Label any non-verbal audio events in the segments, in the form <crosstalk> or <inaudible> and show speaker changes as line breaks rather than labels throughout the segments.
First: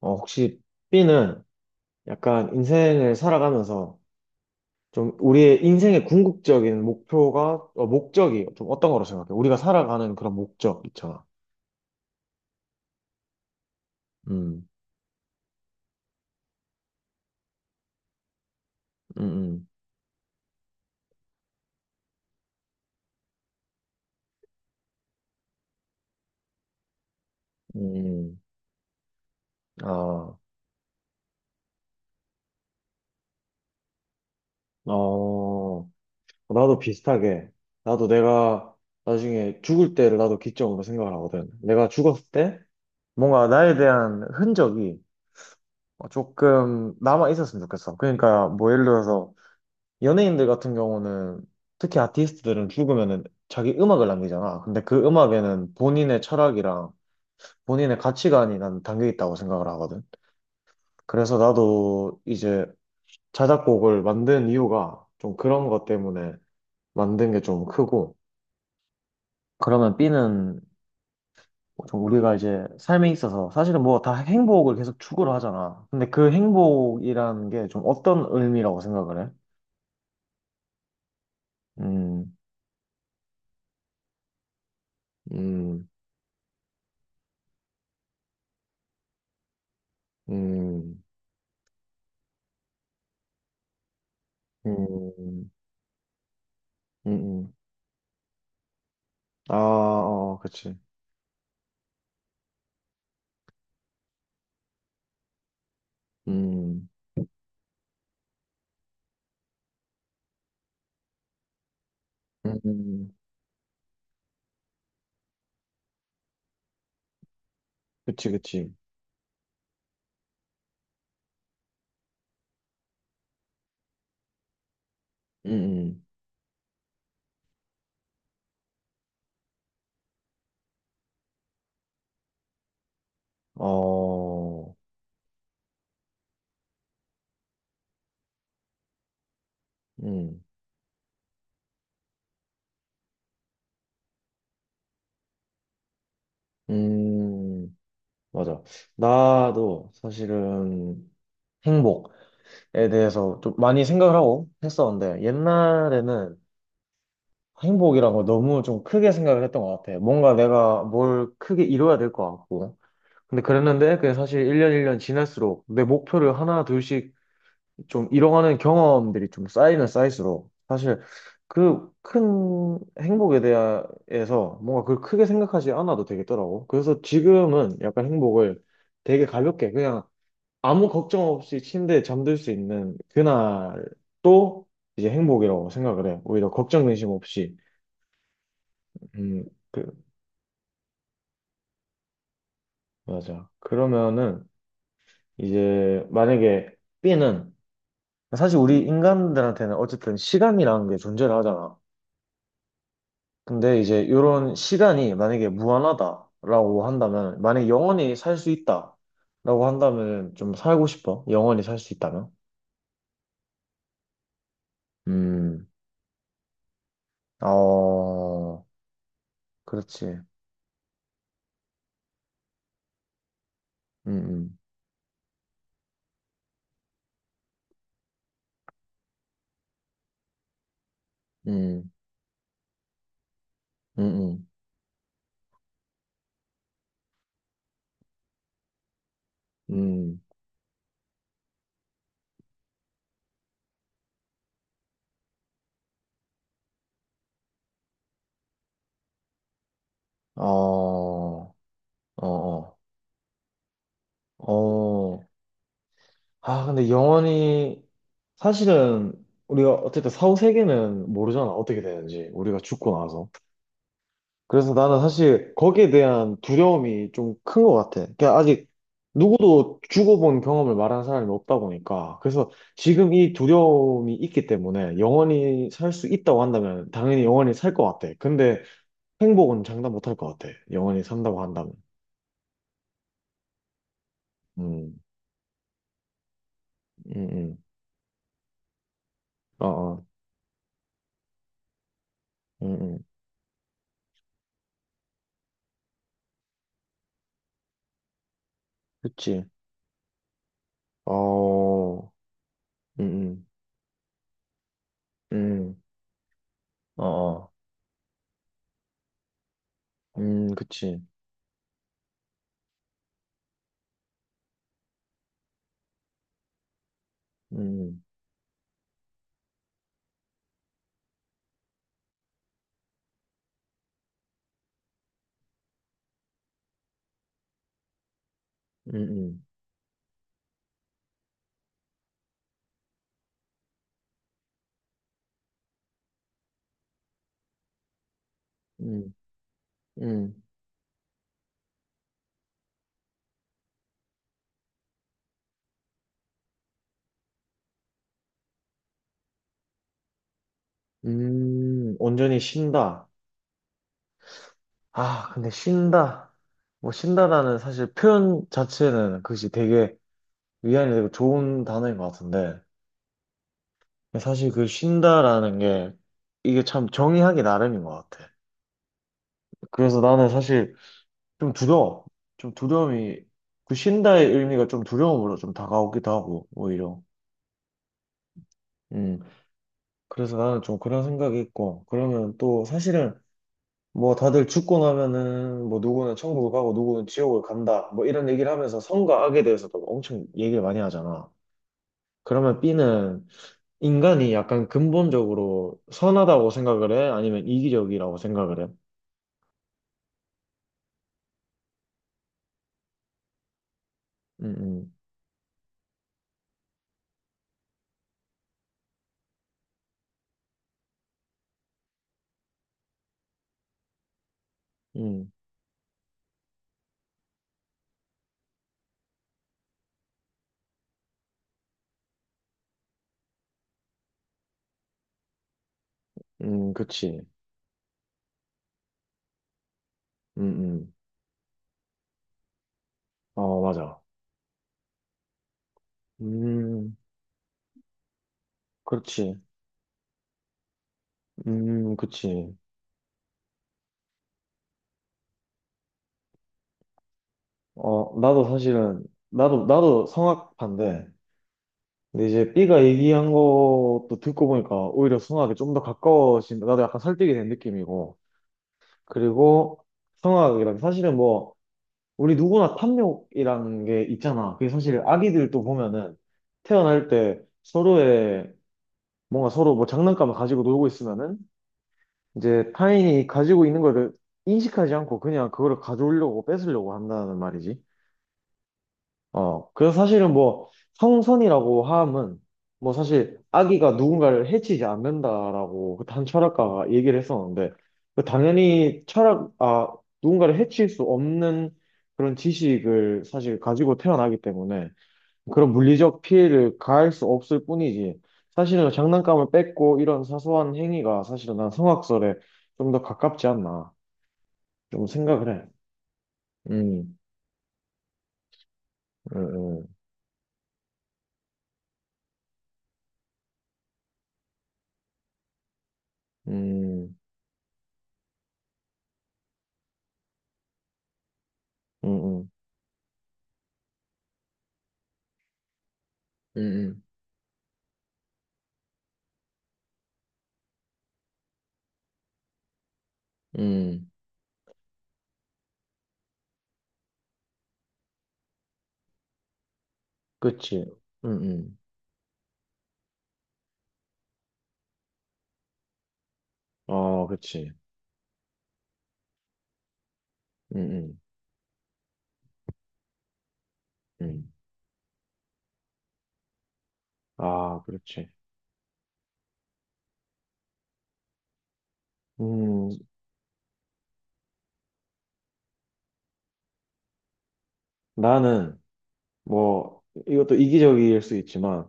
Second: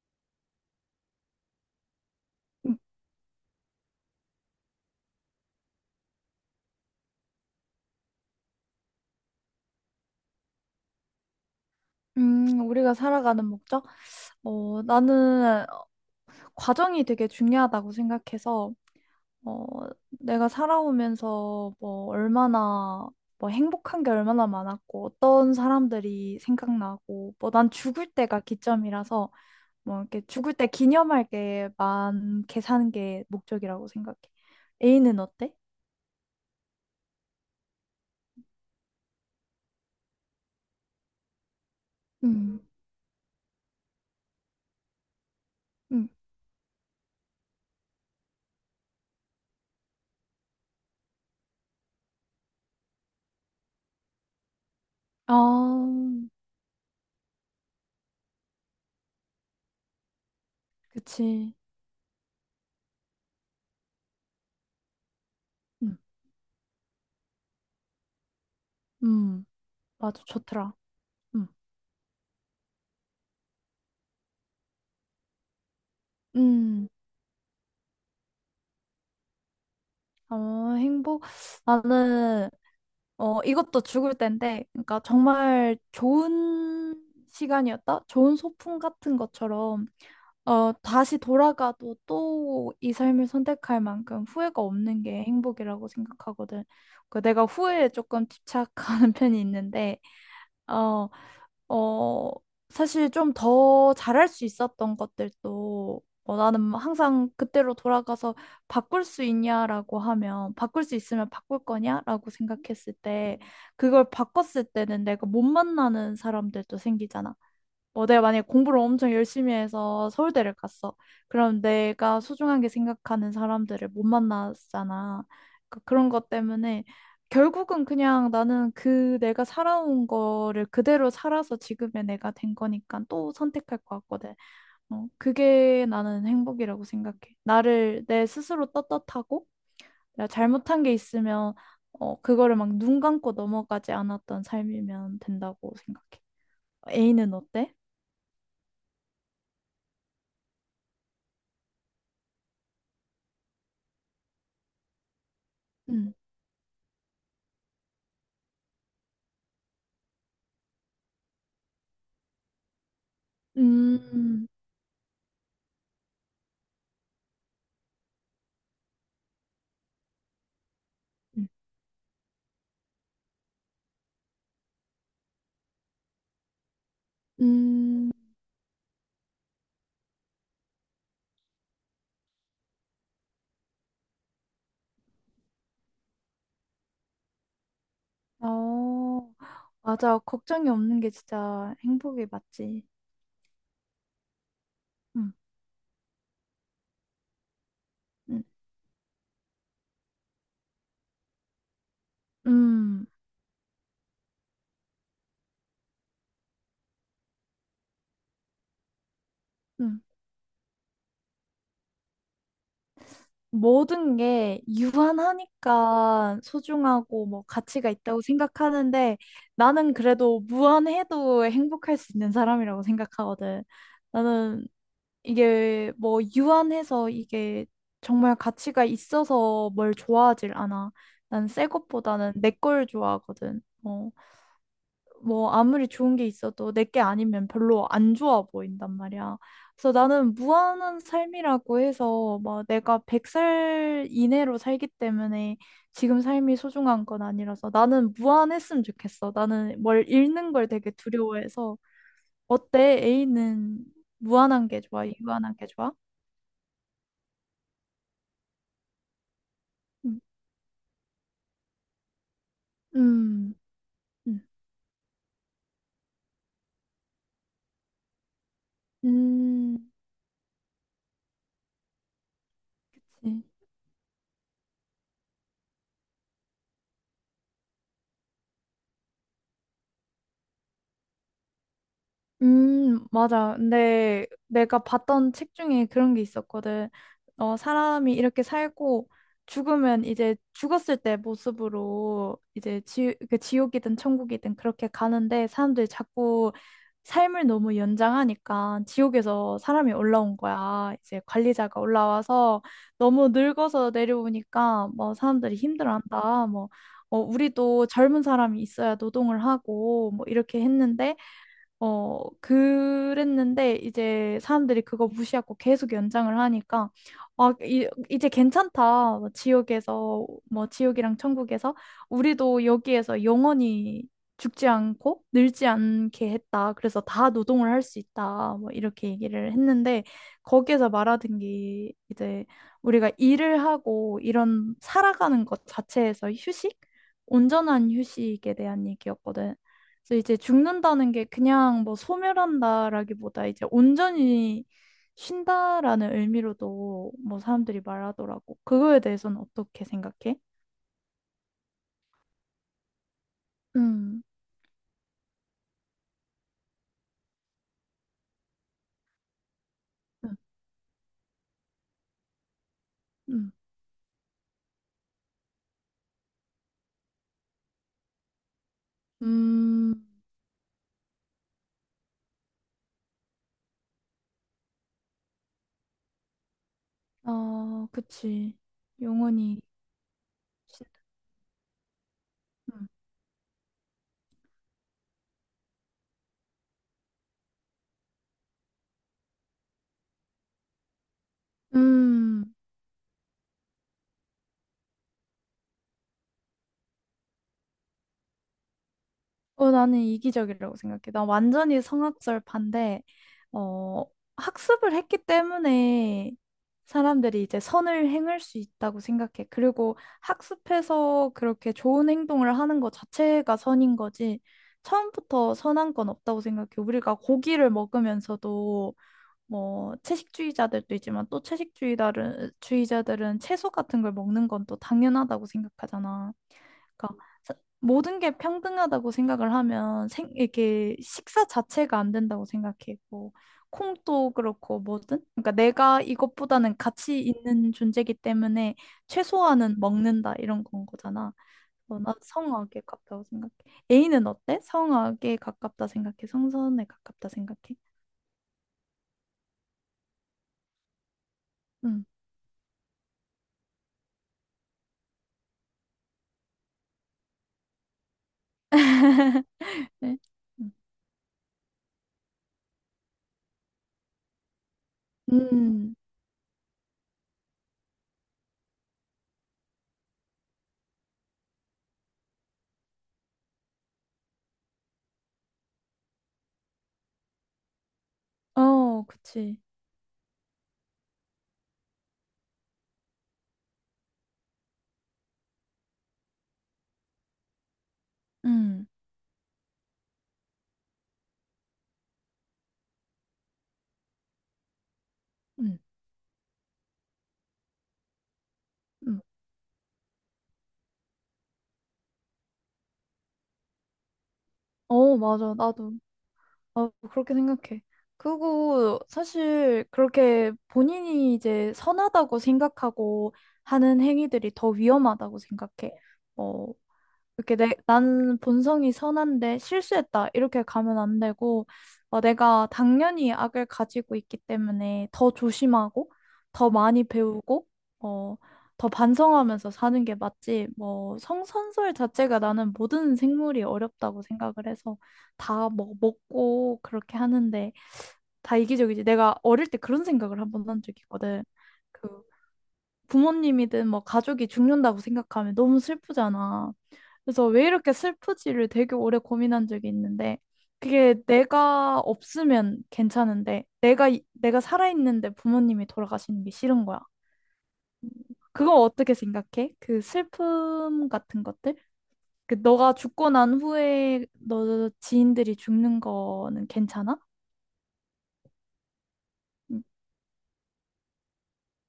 혹시 B는 약간 인생을 살아가면서 좀 우리의 인생의 궁극적인 목표가, 목적이 좀 어떤 거로 생각해? 우리가 살아가는 그런 목적 있잖아.
우리가 살아가는 목적?
음,
나는 과정이 되게 중요하다고 생각해서, 어,
음,
내가 살아오면서 뭐 얼마나, 뭐 행복한 게 얼마나 많았고, 어떤 사람들이 생각나고, 뭐 난
음,
죽을 때가
음.
기점이라서,
음.
뭐 이렇게
아,
죽을 때 기념할 게 많게 사는 게 목적이라고 생각해. A는 어때?
어, 나도 비슷하게. 나도 내가 나중에 죽을 때를 나도 기점으로 생각을 하거든. 내가 죽었을 때
음,
뭔가 나에 대한 흔적이
음.
조금 남아 있었으면 좋겠어. 그러니까 뭐 예를 들어서 연예인들 같은 경우는 특히 아티스트들은 죽으면은 자기 음악을 남기잖아. 근데 그
아,
음악에는 본인의 철학이랑 본인의 가치관이 난 담겨 있다고 생각을 하거든. 그래서
그치.
나도 이제 자작곡을 만든 이유가 좀 그런 것
음,
때문에 만든 게 좀 크고.
음,
그러면
맞아,
B는
좋더라. 음.
좀 우리가 이제 삶에 있어서 사실은 뭐 다 행복을 계속 추구를 하잖아. 근데 그
음.
행복이라는 게 좀 어떤 의미라고 생각을 해?
행복?
음,
나는, 이것도 죽을 때인데, 그러니까 정말
음,
좋은 시간이었다? 좋은 소풍 같은 것처럼,
음,
다시 돌아가도 또 이 삶을 선택할 만큼 후회가 없는 게
음.
행복이라고 생각하거든.
음,
그 내가
음,
후회에 조금 집착하는 <laughs> 편이
아,
있는데,
어, 그치.
어, 어, 사실 좀 더 잘할 수 있었던 것들도 나는
음,
항상 그때로 돌아가서 바꿀 수 있냐라고 하면 바꿀 수 있으면 바꿀 거냐라고
음,
생각했을
음.
때 그걸 바꿨을 때는 내가 못 만나는 사람들도 생기잖아. 뭐 내가
그치,
만약에
그치.
공부를 엄청 열심히 해서 서울대를 갔어. 그럼 내가 소중하게 생각하는 사람들을 못 만났잖아.
음, 음,
그런 것 때문에 결국은 그냥 나는 그 내가 살아온 거를 그대로 살아서 지금의 내가 된 거니까 또 선택할 것 같거든.
어,
그게 나는 행복이라고 생각해. 나를 내 스스로 떳떳하고 내가
음,
잘못한 게 있으면 그거를 막 눈 감고 넘어가지 않았던 삶이면 된다고 생각해. A는 어때?
음, 맞아. 나도 사실은 행복에 대해서 좀 많이 생각을 하고 했었는데, 옛날에는 행복이란 걸 너무 좀 크게 생각을 했던 것 같아. 뭔가 내가 뭘 크게 이뤄야 될 것 같고. 근데 그랬는데, 그게 사실
음,
1년 1년 지날수록 내 목표를 하나, 둘씩 좀이어가는 경험들이 좀 쌓이면 쌓일수록 사실 그 큰 행복에 대해서 뭔가 그걸 크게 생각하지 않아도 되겠더라고. 그래서 지금은 약간
음,
행복을 되게 가볍게 그냥 아무 걱정 없이 침대에 잠들 수 있는 그날도 이제 행복이라고 생각을 해. 오히려 걱정 근심 없이.
어,
음, 그,
맞아. 걱정이 없는 게 진짜 행복이 맞지.
맞아. 그러면은
음,
이제 만약에 B는
음,
사실 우리 인간들한테는 어쨌든 시간이라는 게 존재를 하잖아.
음,
근데 이제 이런 시간이 만약에 무한하다라고 한다면, 만약에 영원히 살 수 있다라고
음.
한다면 좀 살고 싶어? 영원히 살 수 있다면?
모든 게
음,
유한하니까 소중하고 뭐 가치가 있다고
어,
생각하는데 나는
그렇지.
그래도 무한해도 행복할 수 있는 사람이라고 생각하거든.
음, 음,
나는 이게 뭐 유한해서 이게 정말 가치가 있어서 뭘 좋아하질 않아. 난 새
음,
것보다는 내 걸 좋아하거든.
음,
뭐 아무리 좋은 게 있어도 내 게 아니면 별로 안 좋아 보인단 말이야.
음,
그래서
음.
나는 무한한 삶이라고 해서 막 내가 100살 이내로 살기 때문에 지금 삶이 소중한 건 아니라서 나는 무한했으면 좋겠어. 나는 뭘
어,
잃는 걸 되게
어,
두려워해서
어,
어때? A는 무한한 게 좋아?
어.
유한한 게 좋아?
아, 근데 영원히, 사실은 우리가 어쨌든
음.
사후 세계는 모르잖아. 어떻게 되는지. 우리가 죽고 나서.
음. 음.
그래서 나는 사실 거기에 대한 두려움이 좀 큰 것 같아. 그러니까 아직 누구도
음.
죽어본 경험을 말하는 사람이 없다 보니까. 그래서 지금 이
그치.
두려움이 있기 때문에 영원히 살 수 있다고 한다면 당연히 영원히 살 것 같아. 근데 행복은 장담 못할 것 같아. 영원히 산다고 한다면.
맞아. 근데 내가
음,
봤던 책 중에 그런 게 있었거든.
음, 음.
사람이 이렇게 살고
어,
죽으면
어,
이제 죽었을 때 모습으로
음,
이제
음.
그 지옥이든 천국이든 그렇게 가는데 사람들이 자꾸 삶을 너무 연장하니까
그치.
지옥에서 사람이 올라온 거야. 이제 관리자가
어,
올라와서
음,
너무
음,
늙어서 내려오니까 뭐 사람들이
음.
힘들어한다. 뭐,
어, 어.
우리도 젊은 사람이 있어야 노동을 하고 뭐 이렇게
그치.
했는데 그랬는데 이제 사람들이 그거 무시하고 계속 연장을 하니까 아,
음,
이제 괜찮다. 뭐 지옥에서 뭐 지옥이랑 천국에서 우리도 여기에서 영원히 죽지 않고 늙지 않게 했다. 그래서 다 노동을 할 수 있다. 뭐
음,
이렇게
음,
얘기를 했는데 거기에서 말하던 게 이제 우리가 일을 하고 이런 살아가는 것 자체에서 휴식? 온전한 휴식에 대한
음,
얘기였거든. 그래서 이제
음.
죽는다는 게 그냥 뭐 소멸한다라기보다 이제 온전히 쉰다라는 의미로도 뭐 사람들이 말하더라고. 그거에 대해서는 어떻게 생각해?
온전히 쉰다.
음,
아, 근데 쉰다. 뭐, 쉰다라는 사실 표현 자체는 그것이 되게
음,
위안이 되고 좋은 단어인 것 같은데,
음,
사실 그 쉰다라는 게 이게 참 정의하기 나름인 것 같아.
음,
그래서 나는 사실 좀 두려워. 좀 두려움이, 그 쉰다의 의미가 좀 두려움으로 좀 다가오기도 하고, 오히려.
그치.
음,
영원히
그래서 나는 좀
쉰다.
그런 생각이 있고, 그러면 또
음,
사실은 뭐 다들 죽고 나면은 뭐 누구는 천국을 가고 누구는 지옥을 간다 뭐 이런 얘기를 하면서 선과 악에 대해서도 엄청 얘기를 많이 하잖아.
음.
그러면 B는 인간이 약간 근본적으로 선하다고 생각을 해? 아니면 이기적이라고 생각을 해?
나는 이기적이라고 생각해. 난 완전히 성악설 반대, 어,
음,
학습을
음,
했기 때문에 사람들이 이제 선을 행할 수 있다고 생각해. 그리고 학습해서 그렇게 좋은 행동을 하는 것 자체가 선인 거지.
음,
처음부터 선한 건 없다고 생각해. 우리가 고기를 먹으면서도 뭐 채식주의자들도 있지만 또 채식주의자들은 주의자들은 채소 같은 걸 먹는 건 또 당연하다고 생각하잖아.
그치.
그러니까 모든 게 평등하다고 생각을 하면
음, 음.
이게 식사 자체가 안 된다고 생각해. 뭐
어, 맞아.
콩도 그렇고 뭐든. 그러니까 내가 이것보다는
음,
가치 있는 존재이기 때문에
그렇지.
최소한은 먹는다 이런 건 거잖아. 난
그치.
성악에 가깝다고 생각해. A는 어때? 성악에 가깝다 생각해? 성선에 가깝다 생각해?
어, 나도 사실은, 나도 성악파인데,
응.
근데 이제 B가 얘기한 것도 듣고 보니까 오히려 성악에 좀 더 가까워진다. 나도 약간 설득이 된 느낌이고. 그리고
<laughs> 네. 음,
성악이란 사실은 뭐 우리 누구나 탐욕이란 게 있잖아. 그게 사실 아기들도
음,
보면은 태어날 때 서로의 뭔가 서로 뭐 장난감을 가지고 놀고 있으면은 이제 타인이 가지고 있는 거를 인식하지 않고 그냥 그거를 가져오려고 뺏으려고 한다는 말이지.
그치.
어, 그래서 사실은 뭐 성선이라고 함은 뭐 사실 아기가 누군가를 해치지 않는다라고 그한 철학가가 얘기를 했었는데 그
음,
당연히 철학, 아, 누군가를 해칠 수 없는 그런 지식을 사실 가지고 태어나기 때문에 그런
음,
물리적 피해를 가할 수 없을 뿐이지 사실은
음.
장난감을 뺏고 이런 사소한 행위가 사실은 난 성악설에 좀 더 가깝지 않나 좀 생각을
맞아.
해.
나도.
음,
그렇게 생각해. 그리고 사실
음,
그렇게 본인이 이제 선하다고 생각하고 하는 행위들이 더 위험하다고 생각해.
음,
어,
음,
이렇게 나는 본성이 선한데 실수했다. 이렇게 가면 안 되고,
음, 음, 음.
내가 당연히 악을 가지고 있기 때문에 더 조심하고,
음,
더
음.
많이 배우고, 어, 더 반성하면서 사는 게 맞지. 뭐, 성선설 자체가 나는 모든 생물이
음,
어렵다고 생각을 해서 다 뭐, 먹고 그렇게 하는데 다 이기적이지. 내가 어릴 때 그런 생각을 한 번 한
그치.
적이
음,
있거든.
음.
그 부모님이든 뭐 가족이 죽는다고 생각하면 너무 슬프잖아.
어,
그래서 왜
그치.
이렇게 슬프지를 되게 오래 고민한 적이 있는데
음,
그게
음,
내가 없으면 괜찮은데 내가
음.
내가 살아있는데 부모님이 돌아가시는 게 싫은 거야.
아, 그렇지.
그거 어떻게 생각해? 그 슬픔 같은 것들? 그
음,
너가 죽고 난 후에 너 지인들이 죽는 거는 괜찮아?
나는,
음,
뭐, 이것도 이기적일 수 있지만,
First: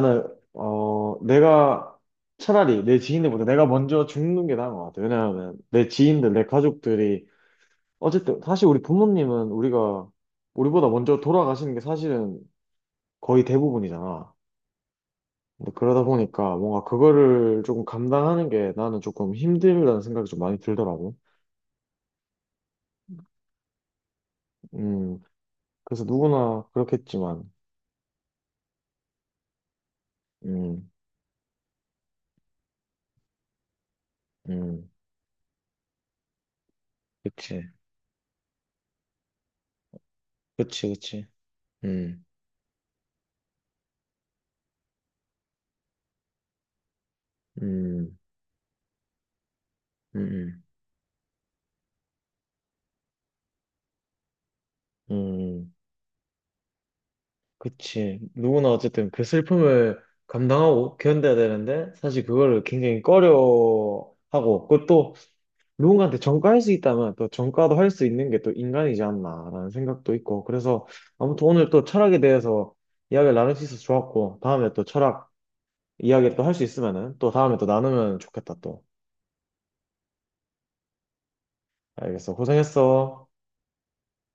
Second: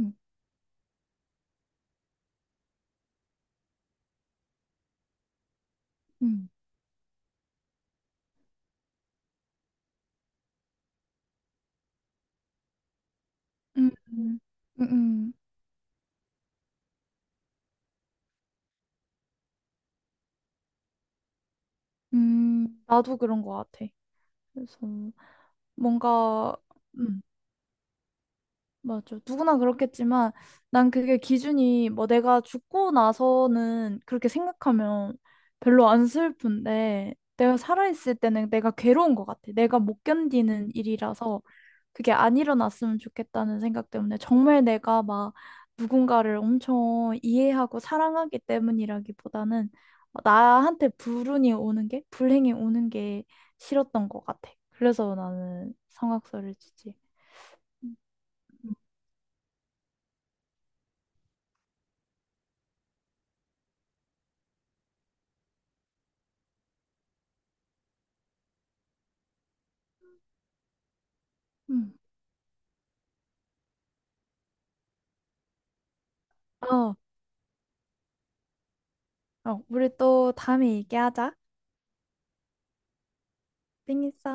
음,
내가 차라리 내 지인들보다 내가 먼저 죽는 게 나은 것 같아. 왜냐하면, 내 지인들, 내
음,
가족들이, 어쨌든, 사실 우리 부모님은 우리가, 우리보다 먼저 돌아가시는 게 사실은 거의
음, 음,
대부분이잖아.
음,
근데 그러다 보니까 뭔가 그거를 조금 감당하는 게 나는 조금 힘들다는 생각이 좀 많이 들더라고.
나도 그런 거 같아. 그래서
음, 그래서
뭔가
누구나
음.
그렇겠지만,
맞아. 누구나 그렇겠지만
음,
난 그게 기준이 뭐 내가 죽고 나서는 그렇게
음,
생각하면 별로 안 슬픈데 내가
그치,
살아있을 때는 내가 괴로운 것 같아. 내가 못 견디는
그치, 그치,
일이라서 그게
음,
안 일어났으면 좋겠다는 생각 때문에 정말 내가 막 누군가를 엄청 이해하고
음,
사랑하기 때문이라기보다는
음,
나한테 불운이 오는 게, 불행이 오는 게 싫었던 것 같아.
음,
그래서
음,
나는 성악설을 치지.
그치. 누구나 어쨌든 그 슬픔을 감당하고 견뎌야 되는데, 사실 그거를 굉장히 꺼려하고, 그것도 누군가한테 전가할 수 있다면 또 전가도 할 수 있는 게 또 인간이지 않나라는 생각도 있고, 그래서 아무튼 오늘 또
음.
철학에 대해서 이야기를 나눌 수 있어서 좋았고, 다음에 또 철학 이야기를 또 할 수
아,
있으면은, 또 다음에 또 나누면 좋겠다, 또.
우리 또 다음에 얘기하자.
알겠어. 고생했어.
땡있어.